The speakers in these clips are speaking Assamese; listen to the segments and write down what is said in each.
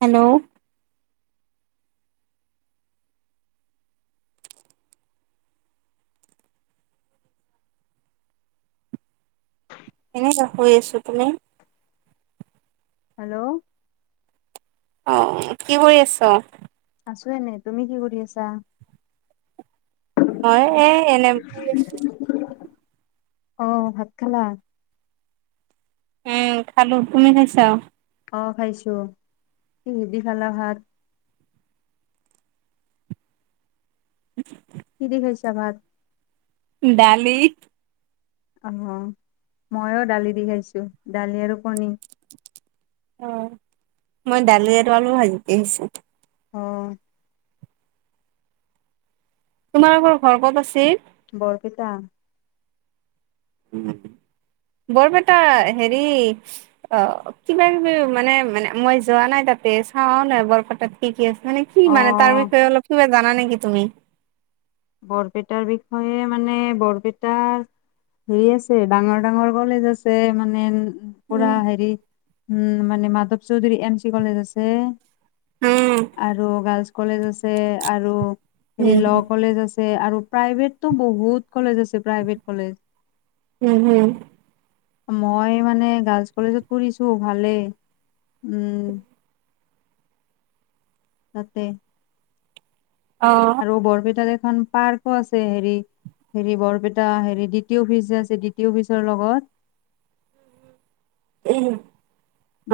হেল্ল'। এনে হৈ আছো। তুমি? [inaudible] হেল্ল' অ কি কৰি আছ? আছো এনেই, তুমি কি কৰি আছা? মই এ এনে আহ ভাত খালা। উম খালো তুমি খাইছা। অ খাইছো কিহেদি খালা ভাত। [unintelligible] কি দি খাইছা ভাত? দালি অ ময়ো দালি দি খাইছো, দালি আৰু কণী। অহ মই দালি আৰু আলু ভাজি অ তোমালোকৰ ঘৰ ক'ত আছিল? বৰপেটা। উম। বৰপেটা হেৰি অ কিবা কিবি মানে মানে মই যোৱা নাই তাত চাৱাও নাই বৰপেটাত কি কি আছে মানে কি অ মানে তাৰ বিষয়ে অলপ কিবা জানা নেকি তুমি? বৰপেটাৰ বিষয়ে মানে বৰপেটাৰ হেৰি আছে ডাঙৰ ডাঙৰ কলেজ আছে মানে পুৰা উম হেৰি উম মানে Madhab Choudhury M C college আছে উম আৰু গাৰ্লচ কলেজ আছে আৰু হেৰি উম ল কলেজ আছে আৰু প্ৰাইভেটতো বহুত কলেজ আছে প্ৰাইভেট কলেজ উম উম মই মানে গাৰ্লছ কলেজত পঢ়িছো ভালে উম তাতে অ আৰু বৰপেটাত এখন পাৰ্কো আছে হেৰি হেৰি বৰপেটা হেৰি ডি টি অফিচ যে আছে ডি টি অফিচৰ লগত এই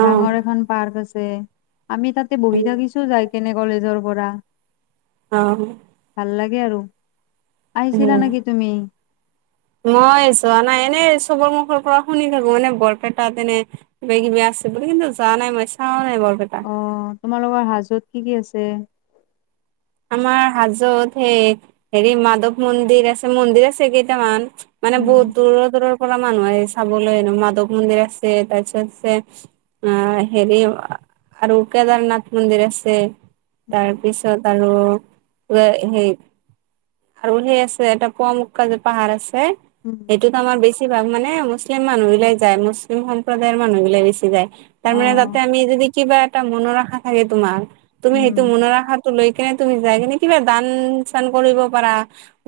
ডাঙৰ এখন পাৰ্ক আছে আমি তাতে উম বহি থাকিছো যাই কেনে কলেজৰ পৰা অহ ভাল লাগে আৰু উ আহিছিলা নেকি তুমি মই চোৱা নাই এনে চবৰ মুখৰ পৰা শুনি থাকো মানে বৰপেটাত এনে কিবা কিবি আছে বুলি কিন্তু যোৱা নাই মই চোৱাও নাই বৰ পেটা অ তোমালোকৰ হাজোত কি কি আছে? আমাৰ হাজোত হেই হেৰি মাধৱ মন্দিৰ আছে মন্দিৰ আছে কেইটামান মানে বহুত উম দূৰৰ দূৰৰ পৰা মানুহ আহে চাবলৈ মাধৱ মন্দিৰ আছে তাৰপিছত আছে আহ হেৰি আৰু কেদাৰনাথ মন্দিৰ আছে তাৰপিছত আৰু সেই আৰু সেই আছে এটা পুৱা মক্কা যে পাহাৰ আছে উম সেইটোতো আমাৰ বেছি ভাগ মানে মুছলিম মানুহ বিলাক যায় মুছলিম সম্প্ৰদায়ৰ মানুহ বিলাক বেছি যায়। অ তাৰমানে যাতে আমি যদি কিবা এটা মনৰ আশা থাকে তোমাৰ তুমি উম সেইটো মনৰ আশা লৈ কেনে তুমি যাই কিনে কিবা দান চান কৰিব পাৰা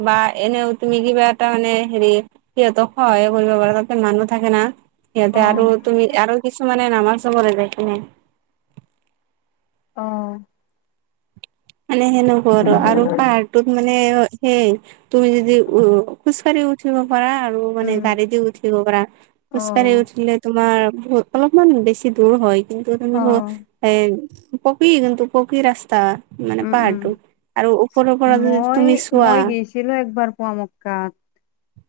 বা এনেও তুমি কিবা এটা মানে হেৰি সিহঁতক সহায়ো কৰিব পাৰে তাতে মানুহ থাকে না অ সিহঁতে আৰু তুমি আৰু কিছুমানে নামাজ চাবৰে যায় কিনে অ মানে সেনেকোৱা আৰু আৰু পাহাৰটোত মানে মানে সেই তুমি যদি উ খোজকাঢ়ি উঠিব। পৰা আৰু মানে উম গাড়ী দি উঠিব পাৰা অ খোজকাঢ়ি উঠিলে তোমাৰ অলপমান বেছি দূৰ হয় কিন্তু অ তুমি এ পকী কিন্তু পকী ৰাস্তা মানে উম উম পাহাৰটো আৰু ওপৰৰও পৰাৰত যদি তুমি চোৱা। পোৱা মক্কা ত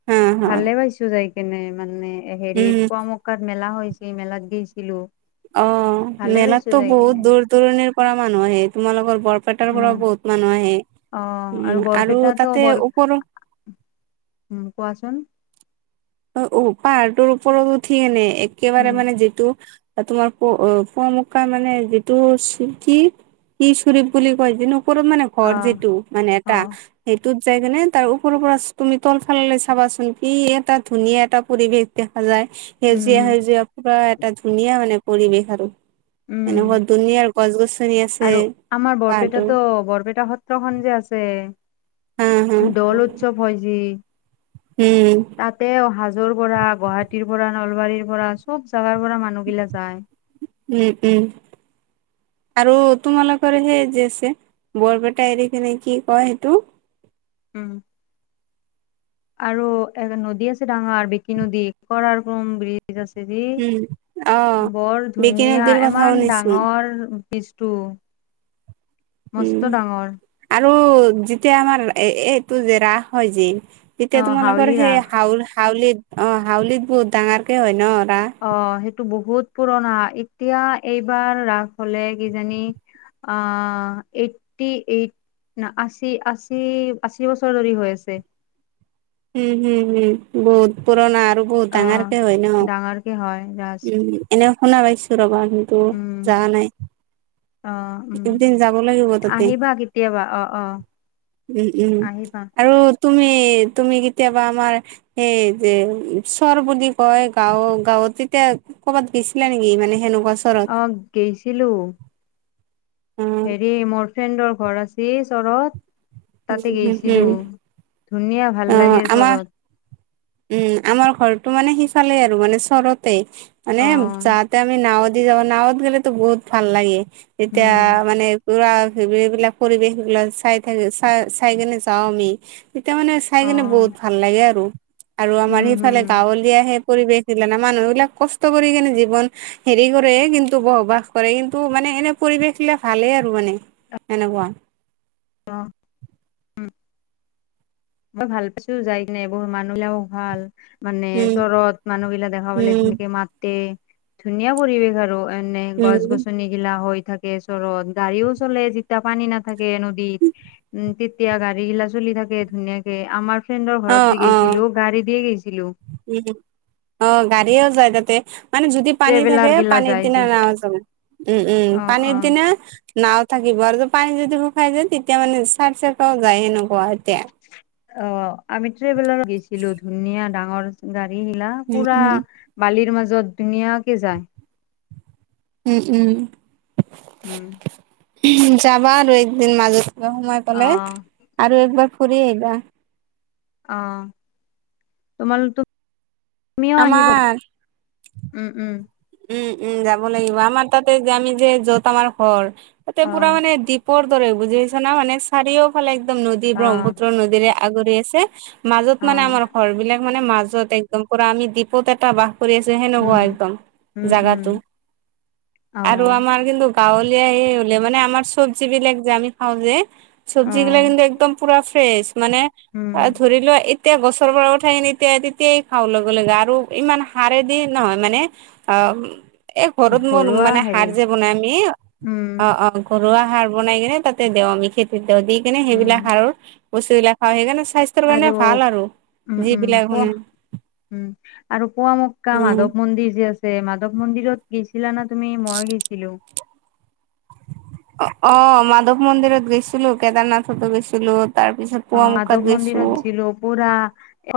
হা হা ভালে পাইছো যাই কেনে মানে [unintelligible] হেৰি উম পোৱামক্কা মেলা হৈছিল মেলাত গৈছিলো। অ ভালে মেলাত পাইছো তো যাই বহুত কেনে দূৰ দূৰণিৰ পৰা মানুহ আহে তোমালোকৰ। বৰপেটাৰ পৰা উম বহুত মানুহ আহে। অ উম আৰু বৰপেটাটো তাতে বৰ। ওপৰৰ কোৱাচোন। অ অ, পাহাৰটোৰ ওপৰত উঠি এনে একেবাৰে উম মানে যিটো। তোমাৰ প পুৱা মক্কা মানে যিটো কি কি শৰীপ বুলি কয় যো। ৰত মানে অ ঘৰ যিটো মানে অ এটা সেই [unintelligible] দুত যায়কেনে তাৰ ওৰৰ পৰা তুমি তল ফালৈ চাবাচোন কি এটাাত। ধুনীয়া এটা পৰিৱেশ দেখা যায়, উম সেউজীয়া উম সেউজীয়া পুৰা। এটা ধুনীয়া মানে পৰিৱেশ আৰু। উম এনেক বৰ দুুনীয়াৰ গছ গছনি আছে আৰু আমাৰ পাৰটো। বৰপেটাতো আছে। দৌলত উৎসৱ হয় যে উম তা'তে অহা- দূৰৰ পৰা গুৱাহাটীৰ পৰা নলবাৰীৰ পৰা চব জাগাৰ পৰাই মানুহবিলাক যায়। উম' উম' আৰু তোমালোকৰ সেই যে আছে বৰপেটা এৰি কিনে কি কয় সেইটো- উম' আৰু এখন নদী আছে ডাঙৰ বিকি নদী কৰা কমৰ বিৰি। আছে উম অ বৰ বিকি ধুনীয়া নদীৰ কথা ইমান শুনিছো ডাঙৰ। উম মস্ত ডাঙৰ। আৰু যেতিয়া আমাৰ এইটো যে ৰাস হয় যে- তেতিয়া অ তোমালোকৰ হাউলি সেই ৰাস হাউল হাউলিত অ হাউলিত বহুত ডাঙৰকে হয় ন'। ৰাস অঁ সেইটো বহুত পুৰণা। এতিয়া এইবাৰ ৰাস হ'লে কিজানি- অঁ এইটি এইট- ন' আশী আশী আশী বছৰ ধৰি হৈ আছে। উম' হম হম বহুত পুৰণা। আৰু বহুত আহ ডাঙৰকে হয় ন' ডাঙৰকে হয় ৰাজ উম এনেকৈ শুনা পাইছো ৰবা। কিন্তু যোৱা উম নাই। অ উম' এদিন যাব লাগিব তাতে আহিবা কেতিয়াবা অ' অ' উম' উম' আহিবা আৰু তুমি- তুমি কেতিয়াবা আমাৰ সেই যে ওচৰৰ বুলি কয় গাঁও গাঁৱত তেতিয়া- ক'বাত গৈছিলা নেকি? মানে সেনেকুৱা- চৰত? অঁহ গৈছিলো। অ', উম, হেৰি মোৰ ফ্ৰেণ্ডৰ ঘৰ আছিল ওচৰত। তা'তে গৈছিলো ধুনীয়াা। অঁ আমাৰ উম' আমাৰ- ঘৰটো মানে সিফালে আৰু ওচৰতে। মানে অ যাতে আমি নাওঁত- যাব নাওঁত গ'লেতো বহুত ভাল লাগে। তেতিয়া উম মানে- এইবিলাক পৰিৱেশ এইবিলাক চাই থাক চাই চাই কেনে যাওঁ আমি তেতিয়া মানে- চাই অ কিনে বহুত ভাল লাগে আৰু। আৰু আমাৰ উম হম সেইফালে গাঁৱলীয়া হে- পৰিৱেশ দিলে। মানুহবিলাক কষ্ট কৰি কিনে জীৱন হেৰি কৰে কিন্তু বসবাস কৰে। কিন্তু মানে- এনেই পৰিৱেশ বিলাক ভালেই আৰু মানে এনেকুৱা। অঁহ উম' মই ভালে পাইছো যাই কিনে এইবোৰ মানুহবিলাক ভাল। মানে উম, ওচৰত মানুহ বিলাক দেখা পালে উম, ধূনীয়া কৈ মাতে ধুনীয়া পৰিৱেশ আৰু। মানে উম, গছ-গছনি বিলাক হৈ থাকে ওচৰত গাড়ীও চলে। তেয়া পানী নাথাকে নদীত উম' তেতিয়া গাড়ী বিলাক চলি থাকে ধুনীয়াকে। আমাৰ- ফ্ৰেণ্ডৰ ঘৰত অ', যে অ', গৈছিলো গাড়ী দিয়ে গৈছিলো। উম। অ', গাড়ীও যায় তাতে মানে যদি পানী থাকে ট্ৰেভেলাৰ গিলা পানীৰ যাই পিনে যি নাওঁ যাব। উম' উম' অ পানীৰ অ পিনে- নাওঁ থাকিব আৰু পানী যদি শুকাই যায়। তেতিয়া মানে চালে চাওঁতে যায় সেনেকুৱা এতিয়া। অ আমি ট্ৰেভেলাৰ গৈছিলো ধুনীয়া ডাঙৰ গাড়ী। সেইবিলাক উম, পুৰা উম, বালিৰ মাজত ধুনীয়াকে যায়। উম' উম' উম' যাবা আৰু একদিন মাজতে সোমাই অ পেলাই আৰু এবাৰ- ফুৰি আহিবা। অঁ তোমালোক তো তুমিও আহিবা। আমাৰ উম' উম' উম' উম' যাব লাগিব। আমাৰ তা'তে যে আমি যে য'ত আমাৰ ঘৰ তা'তে অ পুৰা মানে দ্বীপৰ দৰে বুজি পাইছা না মানে চাৰিওফালে একদম নদী অ ব্ৰহ্মপুত্ৰ নদীৰে- আগৰি আছে। মাজত অ মানে আমাৰ ঘৰ বিলাক মানে মাজত একদম পুৰা আমি দীপত এটা বাস কৰি আছো। কৰি আছে হেনুকা উম একদম উম উম জাগাটো অ আৰু আমাৰ কিন্তু। গাঁৱলীয়া সে হলে মানে আমাৰ চব্জি বিলাক যে আমি খাওঁ যে অ চব্জি গিলা কিন্তু একদম পুৰা ফ্ৰেছ মানে উম এ ধৰি লোৱা এ তেতিয়া গছৰ পৰা উঠাই কিনে তেতিয়া তেতিয়াই খাওঁ লগে লগে আৰু ইমান সাৰে়দি নহয় মানে অ এ ঘৰত মই ঘৰুৱা মানে সাৰ হেৰি যে বনামি অ উম অ ঘৰুৱা সাৰ বনাই কেনে তাতে দেও আমি খেতিত দেও দি কিনে উম সেইবিলাক সাৰৰ বস্তু বিলাক খাওঁ সেইকাৰণে চা স্বাস্থ্যৰ কাৰণে আৰু ভাল আৰু উম উম যিবিলাক পোৱা হোন উম আৰু পোৱামক্কা মাধৱ মন্দিৰ যে আছ যে মাধৱ মন্দিৰত গেছিলা না তুমি মই গেছিলো। অ' মাধৱ মন্দিৰত গৈছিলো কেদাৰনাথতো গৈছিলো তাৰ পিছত অ পুৱামুকাত 'মাধৱ গৈছো মন্দিৰত গেছিলো পুৰা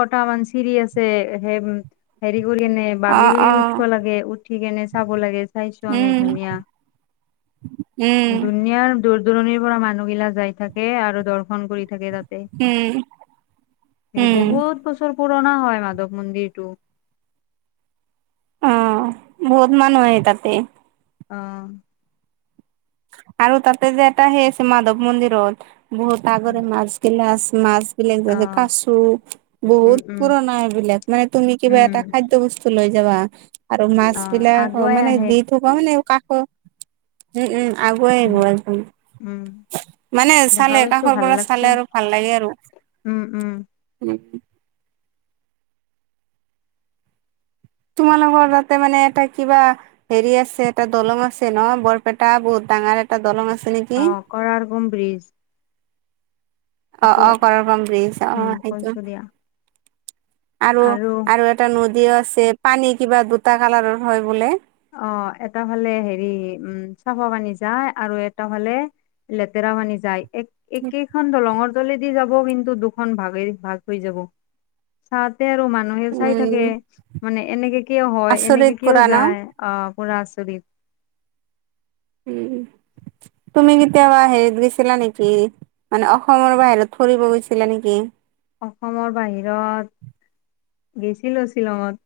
এটা মান চিৰি আছে হে হেৰি। উলিমে অ বাগৰি অ বাগৰি উঠব লাগে উঠি কেনে চাব লাগে চাইছো আমি উম ধুনীয়া। [inaudible] উম দুনিয়াৰ দূৰ দূৰণিৰ পৰা মানুহগিলাক যাই থাকে আৰু দৰ্শন কৰি থাকে তাত। এ উম সেই উম বহুত বছৰ। পুৰণা হয় মাধৱ মন্দিৰটো অ বহুত মানুহ আহে তাতে অ' আৰু তাতে যে এটা সেই আছে মাধৱ মন্দিৰত বহুত আগৰে মাছ গিলাছ মাছ। এইবিলাক অ বহু কাচু উম বহুত উম পুৰণা সেইবিলাক মানে তুমি কিবা উম এটা খাদ্য বস্তু লৈ যাবা। আৰু মাছ অ বিলাক আগুৱাই মানে আহে দি থকা হয় নাই কাকো আগুৱাই উম গুৱা উম মানে দেখা চালে পাইছো কাষৰ ভাল পৰা লাগছে চালে আৰু ভাল লাগে আৰু। উম। তোমালোকৰ তাতে মানে এটা কিবা হেৰি আছে এটা দলং আছে ন বৰপেটা বহুত। ডাঙাৰ এটা দলং আছে। নেকি? অ 'কৰাৰ গ্ৰুম ব্ৰিজ অ' সেইটো অ' কৰগ্ৰম ব্ৰিজ অ উম সেইটো কৈছো দিয়া আৰু আৰু এটা নদীও আছে পানী কিবা দুটা কালাৰৰ হয় বোলে। অ' এটা ফালে হেৰি উম, চাফা পানী যায় আৰু এটা ফালে লেতেৰা মানি যায় এক একেইখন দলঙৰ তলেদি যাব কিন্তু দুখন ভাগে ভাগ হৈ যাব, চাত তাতে আৰু মানুহে চাই থাকে উম মানে এনেকে কিয় হয় এনেকে আচৰিত কিয় কৰা ন যায় অ 'পুৰা আচৰিত। উম তুমি কেতিয়াবা হেৰিত গেছিলা নিকি? মানে অসমৰ বাহিৰত ফুৰিব গৈছিলা নিকি? অসমৰ বাহিৰত গেছিলো শ্বিলঙত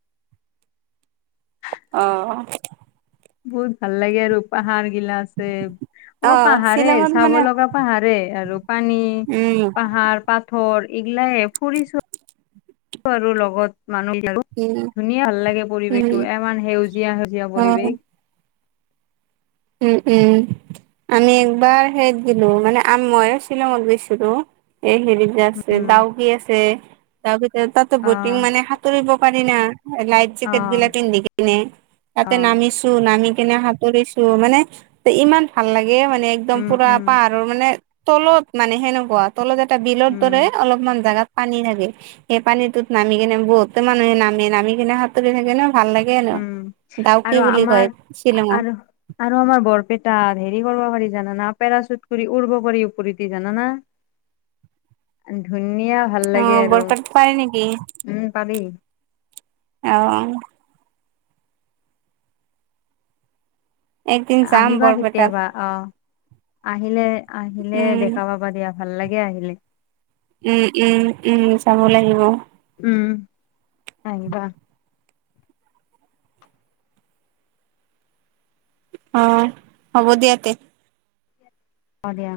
[inaudible] অ ' বহুত ভাল লাগে আৰু পাহাৰ গিলা আছে অ' পাহাৰে শ্বিলঙত চাব মানে লগা পাহাৰে আৰু পানী উম পাহাৰ পাথৰ এইগিলাই ফুৰিছোঁ আৰু লগত। মানুহ উম ধুনীয়া ভাল লাগে উম পৰিৱেশটো ইমান সেউজীয়া সেউজীয়া অ পৰিৱেশ। উম -উম আমি একবাৰ সেইত গেলো মানে ময়ো শ্বিলঙত গৈছিলো এই হেৰি যে আছে উম ডাউক আছে তাৰ ভিতৰত তাতো অ বটিং মানে সাঁতুৰিব পাৰি হৈনা লাই অ জেট বিলাক পিন্ধি কিনে অ তাতে নামিছো নামি কিনে সাঁতুৰি ত মানে ইমান ভাল লাগে মানে একদম উম পুৰা উম পাহাৰৰ মানে। তলত মানে সেনেকুৱা তলত এটা বিলৰ উম দৰে অলপমান জোগাত পানী থাকে সেই পানীতটোত নামি কিনে বহুতো মানুহে নামে নামি কিনে হাততে থাকে ন [unintelligible] ভাল লাগে ন উম ডাউকি আৰু বুলি আমাৰ কয় শ্বিলঙত আৰু [unintelligible] আৰু আমাৰ বৰপেটাত হেৰি কৰিব পাৰি জানানা পেৰাশুট কৰি উৰ্বকাৰী ওপৰিদি জানাানা [unintelligible] [inaudible] ধুনীয়া ভাল অ লাগে আৰু বৰপেটাত পাৰে উম পাৰি আহ একদিন যাম আহিবা বৰপেটাত কেতিয়াবা অ আহিলে আহিলে উম দেখা পাবা দিয়া ভাল লাগে আহিলে উম উম উম চাব লাগিব উম সিবা [unintelligible] অ হ'ব দিয়া তে হ'ব দিয়া